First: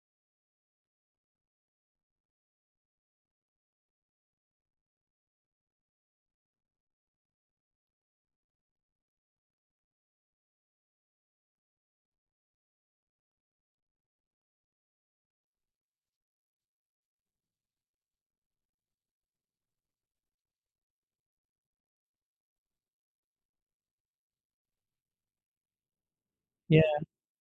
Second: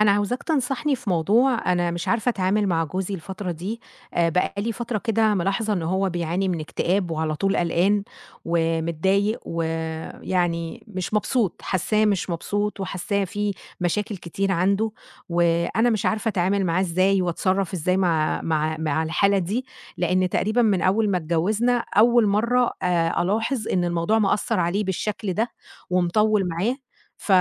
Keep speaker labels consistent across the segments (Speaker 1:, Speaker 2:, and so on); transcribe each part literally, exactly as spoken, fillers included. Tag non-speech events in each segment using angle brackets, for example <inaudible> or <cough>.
Speaker 1: أنا عاوزاك تنصحني في موضوع أنا مش عارفة أتعامل مع جوزي الفترة دي، آآ بقى لي فترة كده ملاحظة إن هو بيعاني من اكتئاب وعلى طول قلقان ومتضايق ويعني مش مبسوط، حاسّاه مش مبسوط وحاسّاه في مشاكل كتير عنده، وأنا مش عارفة أتعامل معاه إزاي وأتصرّف إزاي مع مع مع الحالة دي، لإن تقريبًا من أول ما اتجوّزنا أول مرّة آآ ألاحظ إن الموضوع مأثّر عليه بالشكل ده ومطوّل معاه
Speaker 2: ياه!
Speaker 1: ف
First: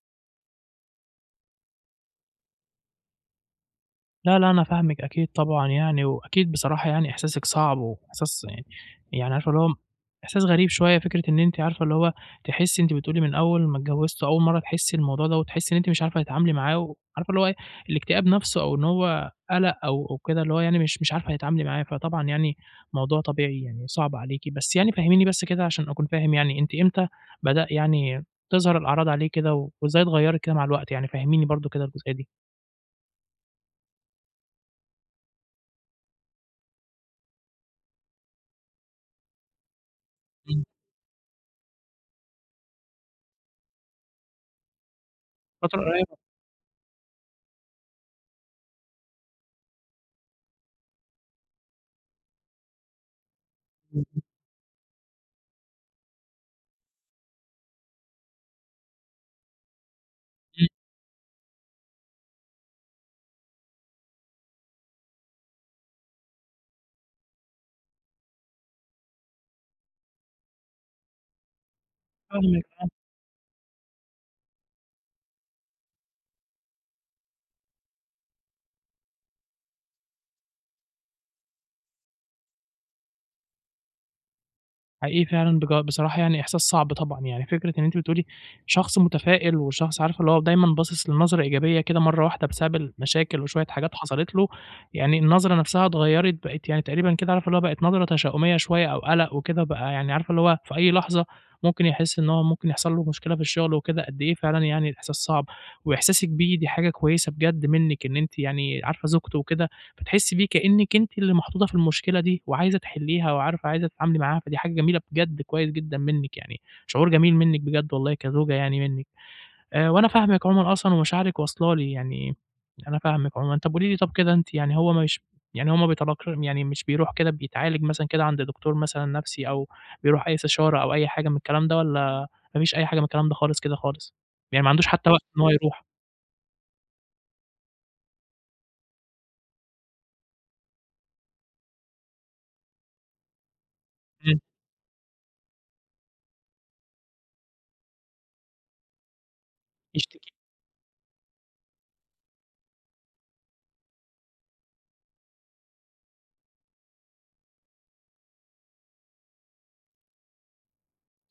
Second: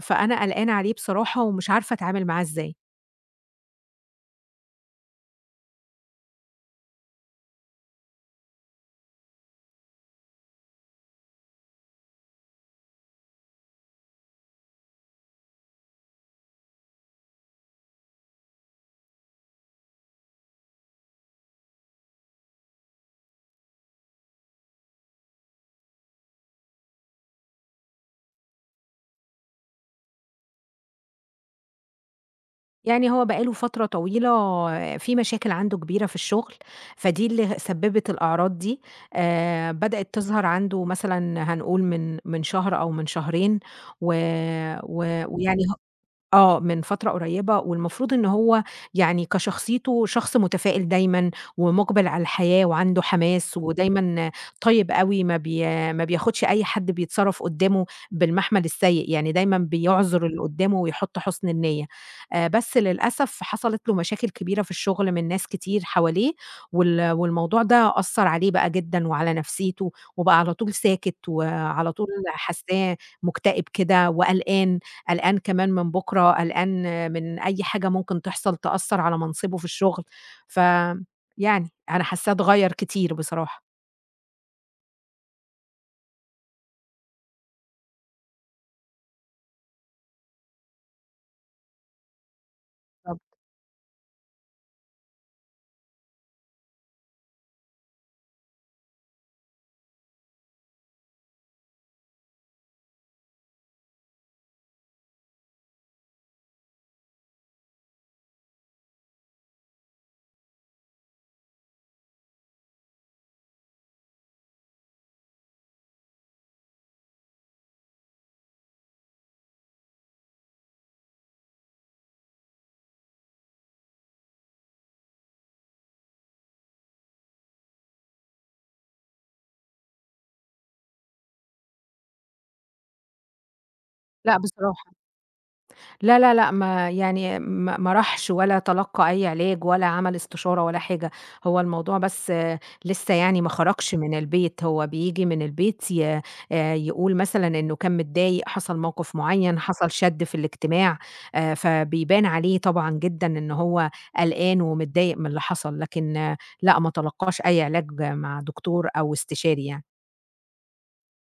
Speaker 1: فأنا قلقانة عليه بصراحة ومش عارفة أتعامل معاه إزاي.
Speaker 2: لا، لا، أنا فاهمِك أكيد طبعًا يعني، وأكيد بصراحة يعني إحساسِك صعب وإحساس يعني يعني عارفة اللي هو إحساس غريب شوية فكرة إن أنتِ عارفة اللي هو تحسّي أنتِ بتقولي من أول ما اتجوزتوا أول مرّة تحسّي الموضوع دوّة، وتحسّي إن أنتِ مش عارفة تتعاملي معاه وعارفة اللي هو إيه، الاكتئاب نَفْسه أو إن هو قَلَق أو أو كده اللي هو يعني مش مش عارفة تتعاملي معاه، فطبعًا يعني موضوع طبيعي يعني صعب عليكِ. بس يعني فهّميني بس كده عشان أكون فاهم يعني أنتِ إمتى بدأ يعني تظهر الأعراض عليه كده وإزاي اتغيّرِت كده مع الوقت يعني، فهّميني برضه كده الجزئية دي.
Speaker 1: يعني هو بقى له فترة طويلة في مشاكل عنده كبيرة في الشغل، فدي اللي سبّبت الأعراض دي، آآ بدأت تظهر
Speaker 2: إمم.
Speaker 1: عنده مثلًا هنقول من من شهر أو من شهرين، و و ويعني
Speaker 2: فترة قريّبة؟
Speaker 1: آه، من فترة قريّبة والمفروض إن هو يعني كشخصيته شخص متفائل دايمًا ومُقبِل على الحياة وعنده حماس
Speaker 2: إمم،
Speaker 1: ودايمًا طيب أوي ما بي ما بياخُدش أي حد بيتصرّف قُدّامه بالمحمل السيء، يعني دايمًا بيعذُر اللي
Speaker 2: إمم،
Speaker 1: قُدّامه ويحُط حُسن النيّة. آآ بس للأسف حصلت له مشاكل كبيرة في الشُغل من ناس كتير حواليه وال والموضوع ده أثّر عليه بقى جدًا وعلى نفسيته وبقى على طول ساكت وعلى طول
Speaker 2: فاهمِك،
Speaker 1: حاسّاه مُكتئب كده وقلقان. قلقان كمان من بُكرة، قلقان من أي حاجة ممكن تحصل تأثّر على منصبه في الشغل، ف يعني أنا حاسّاه اتغيّر كتير بصراحة.
Speaker 2: حقيقي فعلًا بج بصراحة يعني إحساس صعب طبعًا، يعني فكرة إن أنتِ بتقولي شخص متفائل وشخص عارفة اللي هو دايمًا باصص للنظرة إيجابية كده مرّة واحدة بسبب
Speaker 1: طب
Speaker 2: المشاكل وشوية حاجات حصلت له، يعني النظرة نفْسها اتغيّرت بقت يعني تقريبًا كده عارفة اللي هو بقت نظرة تشاؤمية شوية أو قلق وكده، بقى يعني عارفة اللي هو في أي لحظة ممكن يحس إن هو ممكن يحصل له مشكلة في الشغل وكده، قد إيه فعلًا يعني الإحساس صعب، وإحساسِك بيه دي حاجة كويسة بجد منِّك إن أنتِ يعني عارفة زوجته وكده فتحسّي بيه كإنِّك أنتِ اللي محطوطة في المشكلة دي وعايزة تحلّيها وعارفة عايزة تتعاملي معاها، فدي حاجة جميلة بجد كويس جدًا منِّك يعني، شعور جميل منِّك بجد والله كزوجة يعني منِّك، آآ وأنا فاهمِك عمومًا أصلًا ومشاعرِك واصلة لي يعني، أنا فاهمِك عمومًا. طَب قولي لي طَب كده أنتِ يعني هو مش يعني هو ما بيتلق يعني مش بيروح كده بيتعالج مثلًا كده عند دكتور مثلًا نَفْسي أو بيروح أي استشارة أو أي حاجة من الكلام ده والّا ما فيش أي حاجة من الكلام ده خالص كده خالص؟
Speaker 1: لأ
Speaker 2: يعني ما عندوش
Speaker 1: بصراحة.
Speaker 2: حتى وقت إن هو يروح؟
Speaker 1: لا، لا، لأ، ما يعني ما ما راحش ولا تلقّى أي علاج ولا عمل استشارة ولا حاجة، هو الموضوع بس آه، لسه يعني ما خرجش من
Speaker 2: إمم.
Speaker 1: البيت، هو بييجي من البيت ي آآ يقول مثلًا إنه كان متضايق، حصل موقف معيّن، حصل
Speaker 2: يشت
Speaker 1: شَد في الاجتماع، آآ فبيبان عليه طبعًا جدًا إن هو قلقان ومتضايق من اللي حصل، لكن آه، لأ، ما تلقّاش أي علاج مع دكتور أو استشاري يعني.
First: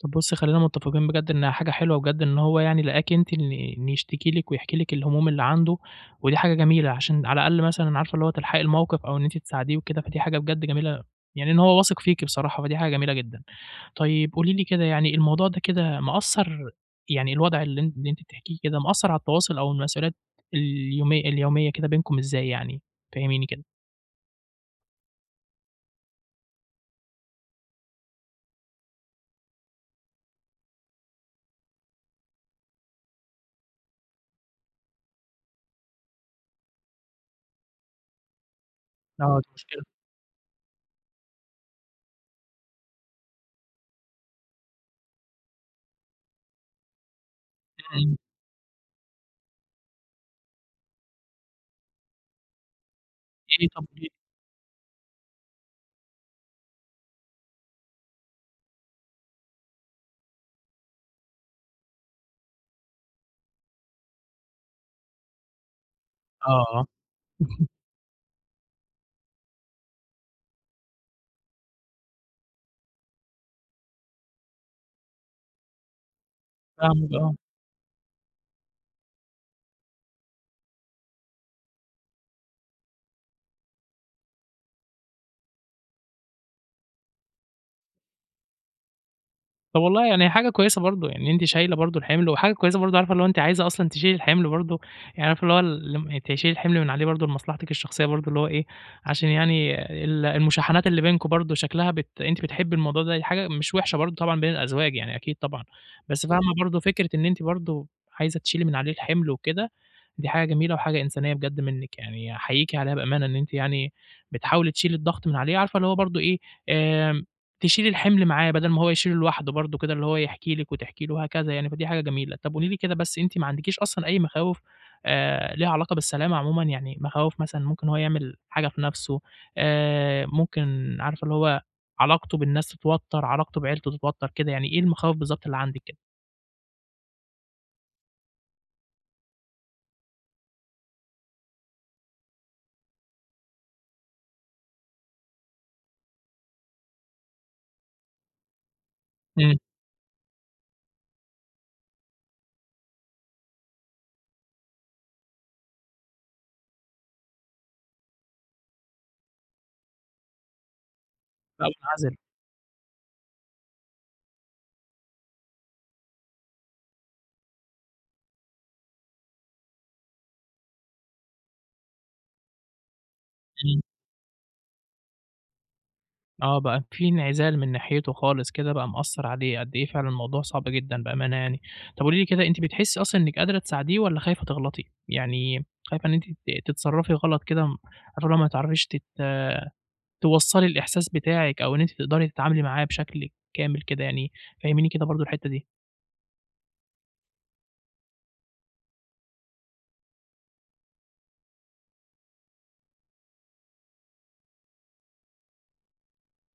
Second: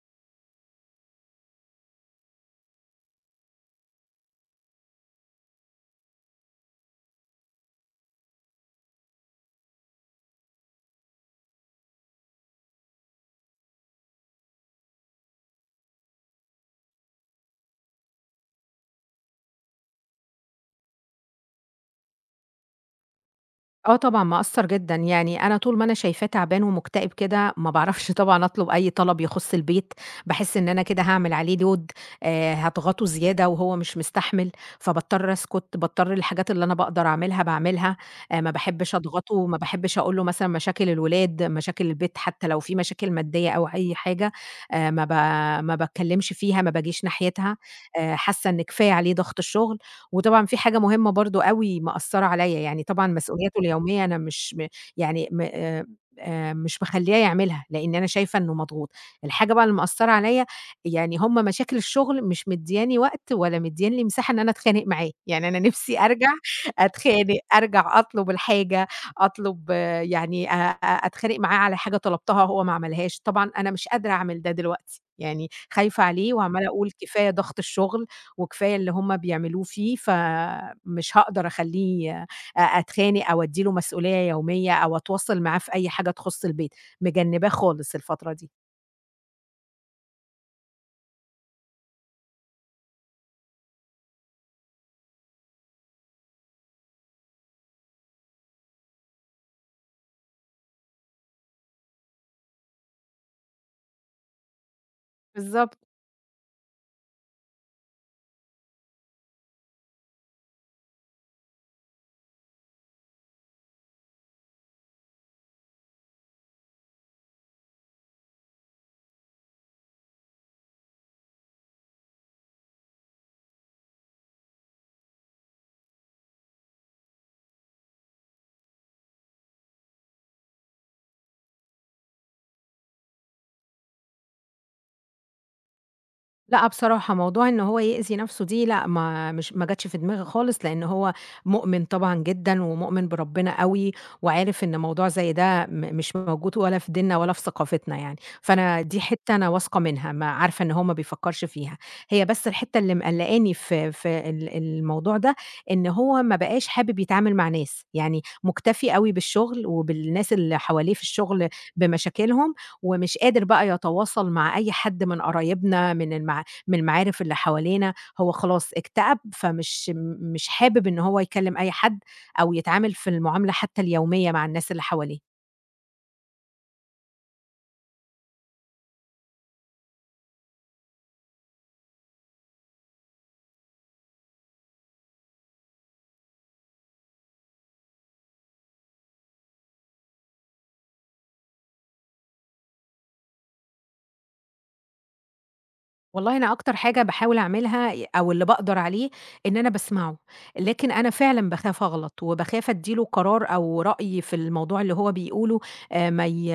Speaker 2: طب بُصّي خلّينا متفقين بجد إنها حاجة حلوة بجد إن هو يعني لقاكِ أنتِ إن إن يشتكي لِك ويحكي لِك الهموم اللي عنده، ودي حاجة جميلة عشان على الأقل مثلًا أنا عارفة اللي هو تلحقي الموقف أو إن أنتِ تساعديه وكده، فدي حاجة بجد جميلة يعني إن هو واثق فيكِ بصراحة، فدي حاجة جميلة جدًا. طيب قولي لي كده يعني الموضوع ده كده مأثّر يعني الوضع اللي أن اللي أنتِ بتحكيه كده مأثّر على التواصل أو المسؤوليات اليومي اليومية كده بينكم إزاي يعني؟ فهّميني كده.
Speaker 1: آه طبعًا، مأثّر جدًا، يعني أنا طول ما أنا شايفاه تعبان ومكتئب كده ما باعرفش <laughs> طبعًا أطلب أي طلب يخُص البيت، باحس إن أنا كده هاعمل عليه load آآ، هاضغطه زيادة وهو مش مستحمل، فباضطر أسكت، باضطر الحاجات اللي أنا باقدر أعملها باعملها، آآ، ما باحبش
Speaker 2: آه دي
Speaker 1: أضغطه، ما
Speaker 2: مشكلة.
Speaker 1: باحبش أقول له مثلًا مشاكل الولاد، مشاكل البيت حتى لو في مشاكل مادية أو أي حاجة آآ، ما ب ما باتكلمش فيها، ما باجيش ناحيتها، آآ،
Speaker 2: إمم،
Speaker 1: حاسة إن كفاية عليه ضغط الشغل. وطبعًا في حاجة مهمة برضه أوي مأثّرة عليّا، يعني طبعًا مسؤولياته
Speaker 2: إيه طب
Speaker 1: اليومية أنا
Speaker 2: إيه
Speaker 1: مش م يعني م آآ آآ مش مخلّياه يعملها، لإن أنا شايفة إنه مضغوط. الحاجة بقى اللي مأثّرة عليّا يعني هم مشاكل الشغل مش مدّياني وقت ولا مدّياني لي مساحة إن أنا أتخانق معاه، يعني أنا نِفْسي أرجع
Speaker 2: آه،
Speaker 1: أتخانق،
Speaker 2: <laughs>
Speaker 1: أرجع أطلب الحاجة، أطلب يعني أ أ أتخانق معاه على حاجة طلبتها هو ما عملهاش، طبعًا أنا مش قادرة أعمل ده دلوقتي، يعني خايفة عليه وعمّالة أقول
Speaker 2: فاهمِك
Speaker 1: كفاية
Speaker 2: آه.
Speaker 1: ضغط الشغل وكفاية اللي هم بيعملوه فيه، فمش هاقدر أخلّيه أ أتخانق أو أدّي له مسؤولية يومية أو أتواصل معاه في أي حاجة تخُص البيت، مجنّباه خالص الفترة دي.
Speaker 2: طب والله يعني حاجة كويسة برضه، يعني أنتِ شايلة برضه الحِمل، وحاجة كويسة برضه عارفة اللي هو أنتِ عايزة أصلًا تشيلي الحِمل برضه، يعني عارفة اللي هو ال لم تشيلي الحِمل من عليه برضه لمصلحتِك الشخصية برضه اللي هو إيه، عشان يعني ال المشاحنات اللي بينكم برضه شكلها بت أنتِ بتحبّي الموضوع ده، دي حاجة مش وحشة برضه طبعًا بين الأزواج يعني أكيد طبعًا،
Speaker 1: بالضبط.
Speaker 2: بس فاهمة برضه فكرة إن أنتِ برضه عايزة تشيلي من عليه الحِمل وكده، دي حاجة جميلة وحاجة إنسانية بجد منِّك، يعني أحييكِ عليها بأمانة إن أنتِ يعني بتحاولي تشيلي الضغط من عليه، عارفة اللي هو برضه إيه، آآ تشيلي الحِمل معاه بدل ما هو يشيله لوحده برضه كده، اللي هو يحكي لِك وتحكي له وهكذا يعني، فدي حاجة جميلة. طَب قولي لي كده بس أنتِ ما عندكيش أصلًا أي مخاوف آآ ليها علاقة بالسلامة عمومًا؟ يعني مخاوف مثلًا ممكن هو يعمل حاجة في نَفْسه، آآ ممكن عارفة اللي هو علاقته بالناس تتوتّر، علاقته بعيلته تتوتّر كده، يعني إيه المخاوف بالضبط اللي عندِك كده؟
Speaker 1: لأ، بصراحة موضوع إن هو يأذي نَفْسه دي لأ، ما مش ما جاتش في دماغي خالص، لإن هو مؤمن طبعًا جدًا، ومؤمن بربنا أوي، وعارف إن موضوع زي ده م مش موجود ولا في ديننا ولا في ثقافتنا يعني، فأنا دي حتّة أنا
Speaker 2: إمم،
Speaker 1: واثقة منها، ما عارفة إن هو ما بيفكّرش فيها، هي بس الحتّة اللي مقلّقاني في في ال الموضوع ده، إن هو ما بقاش حابب يتعامل مع ناس، يعني مُكتفي أوي بالشغل وبالناس اللي حواليه في الشغل
Speaker 2: يبقى منعزل.
Speaker 1: بمشاكلهم، ومش قادر بقى يتواصل مع أي حد من قرايبنا من المع من المعارف اللي حوالينا، هو خلاص اكتئب فمش مش حابب إن هو يكلّم أي حد أو يتعامل في المعاملة
Speaker 2: إمم.
Speaker 1: حتى اليومية مع الناس اللي حواليه.
Speaker 2: آه، بقى في انعزال من ناحيته خالص كده، بقى مأثّر عليه، قد إيه فعلًا الموضوع صعب جدًا بأمانة يعني. طب قولي لي كده، أنتِ بتحسّي أصلًا إنِّك قادرة تساعديه والّا خايفة تغلطي؟ يعني خايفة إن أنتِ ت تتصرّفي غلط كده م عارفة اللي هو ما تعرفيش تت توصّلي الإحساس بتاعِك أو إن أنتِ تقدري تتعاملي معاه بشكل كامل كده يعني، فهّميني كده برضه الحتّة دي.
Speaker 1: والله أنا أكتر حاجة باحاول أعملها ي أو اللي باقدر عليه، إن أنا باسمعه، لكن أنا فعلًا باخاف أغلط، وباخاف أدّي له قرار أو رأي في الموضوع اللي هو بيقوله آآ ما ي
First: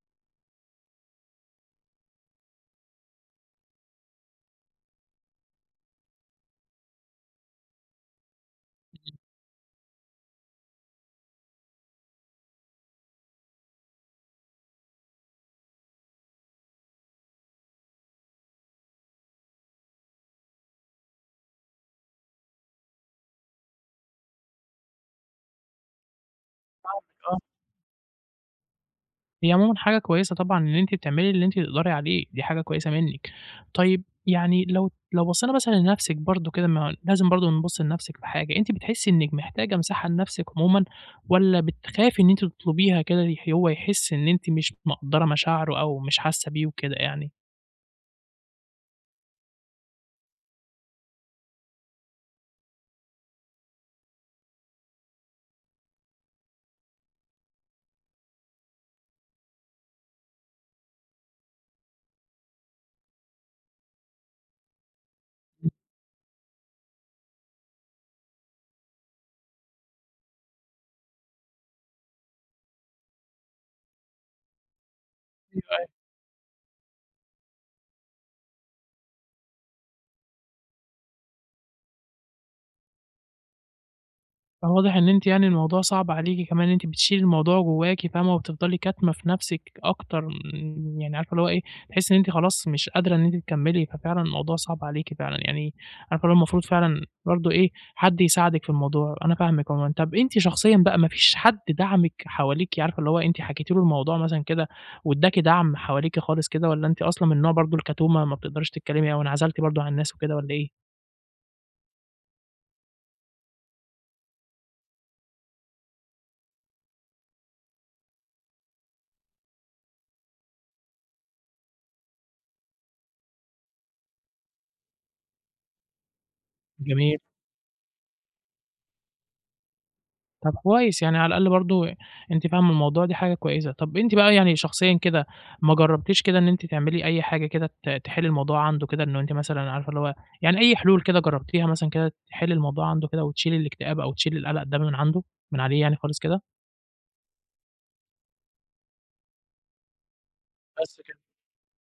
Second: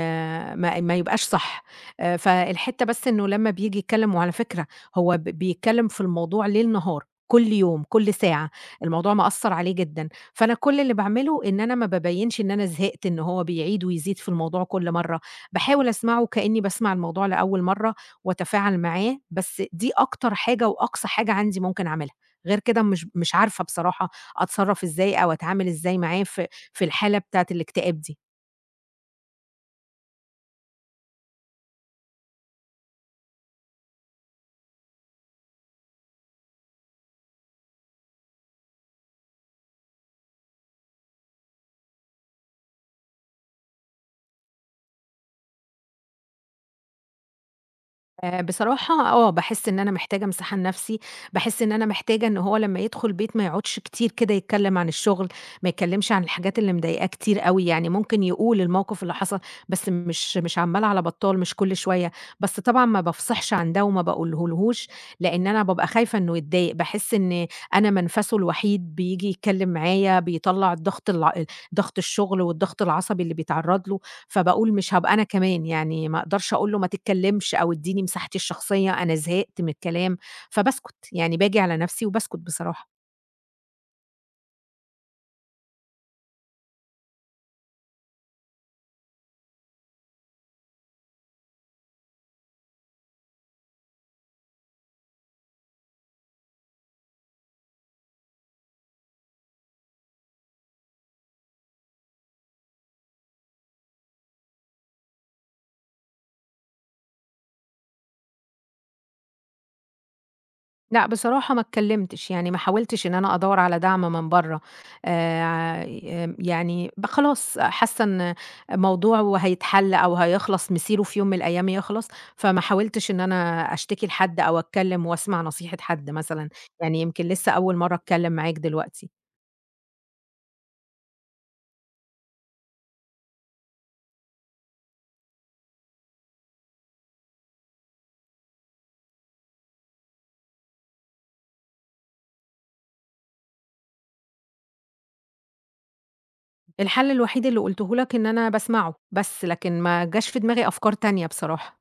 Speaker 1: ما ما يبقاش صح، آآ فالحتّة بس إنه لمّا بييجي يتكلّم وعلى فكرة هو ب بيتكلّم في الموضوع ليل نهار، كل يوم، كل ساعة، الموضوع مأثّر عليه جدًا، فأنا كل اللي باعمله إن أنا ما بابيّنش إن أنا زهقت، إن هو بيعيد ويزيد في الموضوع كل مرّة، باحاول أسمعه كإنّي باسمع الموضوع لأول مرّة. وأتفاعل معاه، بس دي أكتر حاجة وأقصى حاجة عندي ممكن أعملها، غير كده مش مش عارفة بصراحة أتصرّف إزاي أو أتعامل إزاي معاه في في الحالة
Speaker 2: فاهمِك،
Speaker 1: بتاعة الاكتئاب دي.
Speaker 2: هي عمومًا حاجة كويسة طبعًا إن أنتِ بتعملي اللي أنتِ تقدري عليه، دي حاجة كويسة منِّك. طيب يعني لو لو بصينا مثلًا لنفسِك برضه كده ما لازم برضه نبُص لنفسِك في حاجة، أنتِ بتحسّي إنِّك محتاجة مساحة لنفسِك عمومًا والّا بتخافي إن أنتِ تطلبيها كده يح هو يحس إن أنتِ مش مقدّرة مشاعره أو مش حاسة بيه وكده يعني؟
Speaker 1: آآ بصراحة آه، باحس إن أنا محتاجة امساحة لنفسي، باحس إن أنا محتاجة إن هو لمّا يدخل البيت ما يقعدش كتير كده يتكلم عن الشغل، ما يتكلمش عن الحاجات اللي مضايقاه كتير أوي، يعني ممكن يقول الموقف اللي حصل، بس مش مش عمّال على بطّال، مش كل شوية، بس طبعًا ما بافصحش عن ده وما باقوله لهوش، لإن أنا بابقى خايفة إنه يتضايق، باحس إن أنا منفسه الوحيد، بييجي يتكلم معايا، بيطلّع الضغط الع ضغط الشغل والضغط العصبي اللي بيتعرّض له. فباقول مش هابقى أنا كمان، يعني ما أقدرش أقول له ما تتكلّمش أو ادّيني مساحتي الشخصية، أنا زهقت من الكلام، فباسكت، يعني باجي على نَفْسي وباسكت بصراحة.
Speaker 2: فواضح إن أنتِ يعني الموضوع صعب عليكِ كمان إن أنتِ بتشيلي الموضوع جواكِ فاهمة، وبتفضلي كاتمة في نفسِك أكتر من يعني عارفة اللي هو إيه، تحسّي إن أنتِ خلاص مش قادرة إن أنتِ تكمّلي، ففعلًا الموضوع صعب عليكِ فعلًا، يعني عارفة اللي هو المفروض فعلًا برضه إيه، حد يساعدِك في الموضوع، أنا فاهمِك عمومًا. طَب أنتِ شخصيًا بقى ما فيش حد دعمِك حواليكِ، عارفة اللي هو أنتِ حكيتِ له الموضوع مثلًا كده وادّاكِ دعم حواليكِ خالص كده والّا أنتِ أصلًا من نوع برضه الكتومة ما بتقدريش تتكلّمي أو انعزلتِ برضه عن الناس وكده والّا إيه؟
Speaker 1: لأ، بصراحة ما اتكلّمتش، يعني ما حاولتش إن أنا أدوّر على دعم من برّه آآ، آمم، يعني ب خلاص حاسّة إن موضوعه هيتحل أو هيخلص، مِسيره في يوم من الأيام يخلص، فما حاولتش إن أنا أشتكي لحد أو أتكلّم وأسمع نصيحة حد مثلًا، يعني
Speaker 2: الجميع.
Speaker 1: يمكن لسّه أول مرّة أتكلّم معاك دلوقتي.
Speaker 2: طب كويس، يعني على الأقل برضه أنتِ فاهمة الموضوع، دي حاجة كويسة. طب أنتِ بقى يعني شخصيًا كده ما جرّبتيش كده إن أنتِ تعملي أي حاجة كده ت تحلّي الموضوع عنده كده، إنه أنتِ مثلًا عارفة اللي هو يعني أي حلول كده جرّبتيها مثلًا كده تحلّي الموضوع عنده كده وتشيلي الاكتئاب أو تشيلي القلق ده من عنده من عليه يعني خالص كده؟
Speaker 1: الحل الوحيد اللي قُلته لك إن أنا باسمعه، بس لكن ما جاش في دماغي أفكار
Speaker 2: بس كده
Speaker 1: تانية بصراحة.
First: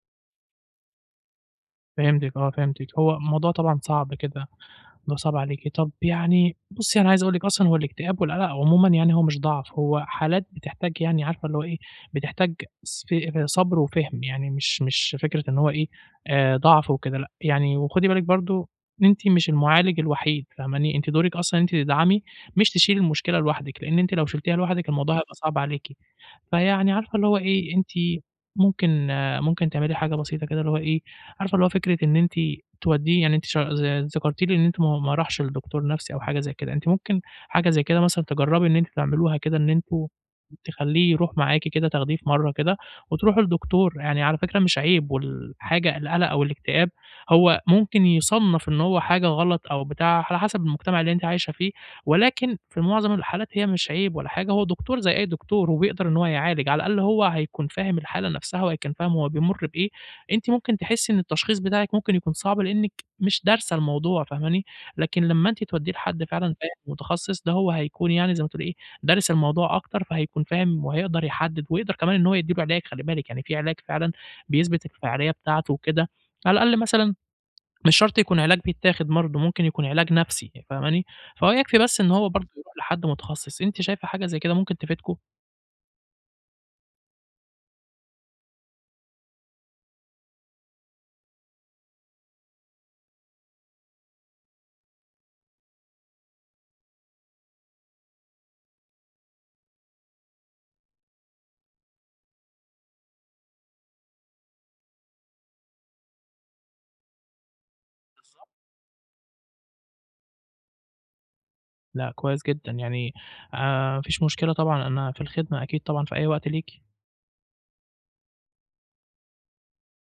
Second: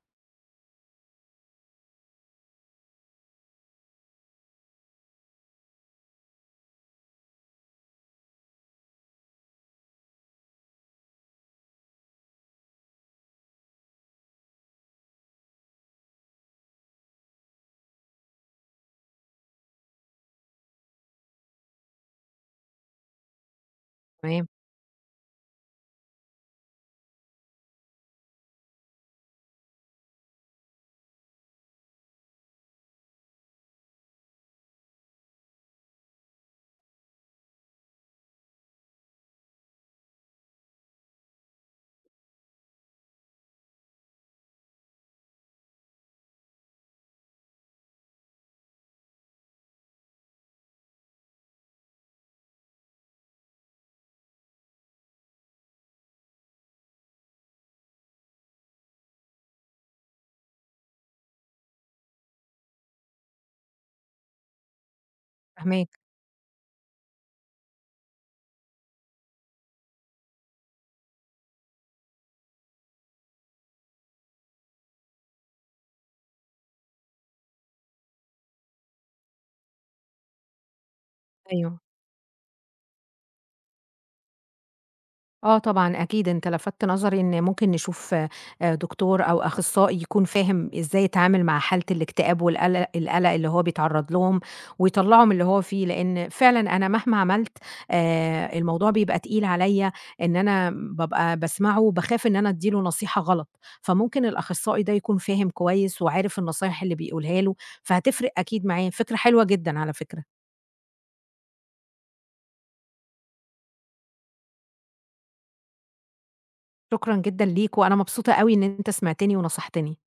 Speaker 2: فهمتِك آه، فهمتِك. هو الموضوع طبعًا صعب كده، الموضوع صعب عليكِ. طب يعني بُصّي أنا عايز أقول لِك أصلًا هو الاكتئاب والقلق عمومًا يعني هو مش ضعف، هو حالات بتحتاج يعني عارفة اللي هو إيه، بتحتاج ص ف صبر وفهم، يعني مش مش فكرة إن هو إيه، آآ ضعف وكده لأ، يعني وخُدي بالِك برضه إن أنتِ مش المعالج الوحيد فاهماني، أنتِ دورِك أصلًا إن أنتِ تدعمي مش تشيلي المشكلة لوحدِك، لإن أنتِ لو
Speaker 1: تمام،
Speaker 2: شلتيها لوحدِك الموضوع هيبقى صعب عليكِ. فيعني عارفة اللي هو إيه، أنتِ ممكن آه، ممكن تعملي حاجة بسيطة كده اللي هو إيه، عارفة اللي هو فكرة إن أنتِ تودّيه يعني أنتِ ش ذ ذكرتِ لي إن أنتِ ما ما راحش لدكتور نَفْسي أو حاجة زي كده، أنتِ ممكن حاجة زي كده مثلًا تجرّبي إن أنتِ تعملوها كده، إن أنتم تخلّيه يروح معاكِ كده، تاخديه في مرّة كده وتروحوا لدكتور، يعني على فكرة مش عيب والحاجة القلق أو الاكتئاب هو ممكن يُصنّف إن هو حاجة غلط أو بتاع على حسب المجتمع اللي أنتِ عايشة فيه، ولكن في معظم الحالات هي مش عيب ولا حاجة، هو دكتور زي أي دكتور وبيقدر إن هو يعالج، على الأقل هو هيكون فاهم الحالة نفسها وهيكون فاهم هو بيمُر بإيه، أنتِ ممكن تحسّي إن التشخيص بتاعِك ممكن يكون صعب لإنِّك مش دارسة الموضوع فاهماني، لكن لمّا أنتِ
Speaker 1: فاهماك،
Speaker 2: تودّيه لحد فعلًا فاهم متخصص ده هو هيكون يعني زي ما تقولي إيه، دارس الموضوع أكتر فهيكون فاهم وهيقدر يحدّد ويقدر كمان إن هو يدّي له علاج خلّي بالِك، يعني في علاج فعلًا بيثبت الفعالية بتاعته وكده، على الأقل مثلًا مش شرط يكون علاج بيتاخد برضه، ممكن يكون علاج نفسي فاهماني؟ فهو يكفي
Speaker 1: أيوه.
Speaker 2: بس إن هو برضه يروح لحد متخصص، أنتِ شايفة حاجة زي كده ممكن تفيدكم؟
Speaker 1: آه طبعًا أكيد، أنت لفتت نظري إن ممكن نشوف آآ دكتور أو أخصائي يكون فاهم إزاي يتعامل مع حالة الاكتئاب والقلق القلق اللي هو بيتعرّض لهم، ويطلّعه من اللي هو فيه، لإن فعلًا أنا مهما عملت آآ الموضوع بيبقى تقيل عليَّ إن أنا بابقى باسمعه وباخاف إن أنا أدّي له نصيحة غلط، فممكن الأخصائي ده يكون فاهم كويس وعارف النصايح اللي بيقولها له، فهتفرق
Speaker 2: بالضبط.
Speaker 1: أكيد معاه، فكرة حلوة جدًا على فكرة،
Speaker 2: لأ كويس جدًا، يعني آآ ما فيش مشكلة طبعًا أنا في الخدمة أكيد طبعًا في أي وقت ليكِ.
Speaker 1: شكرًا جدًا ليك، وأنا مبسوطة أوي إن أنت سمعتني ونصحتني.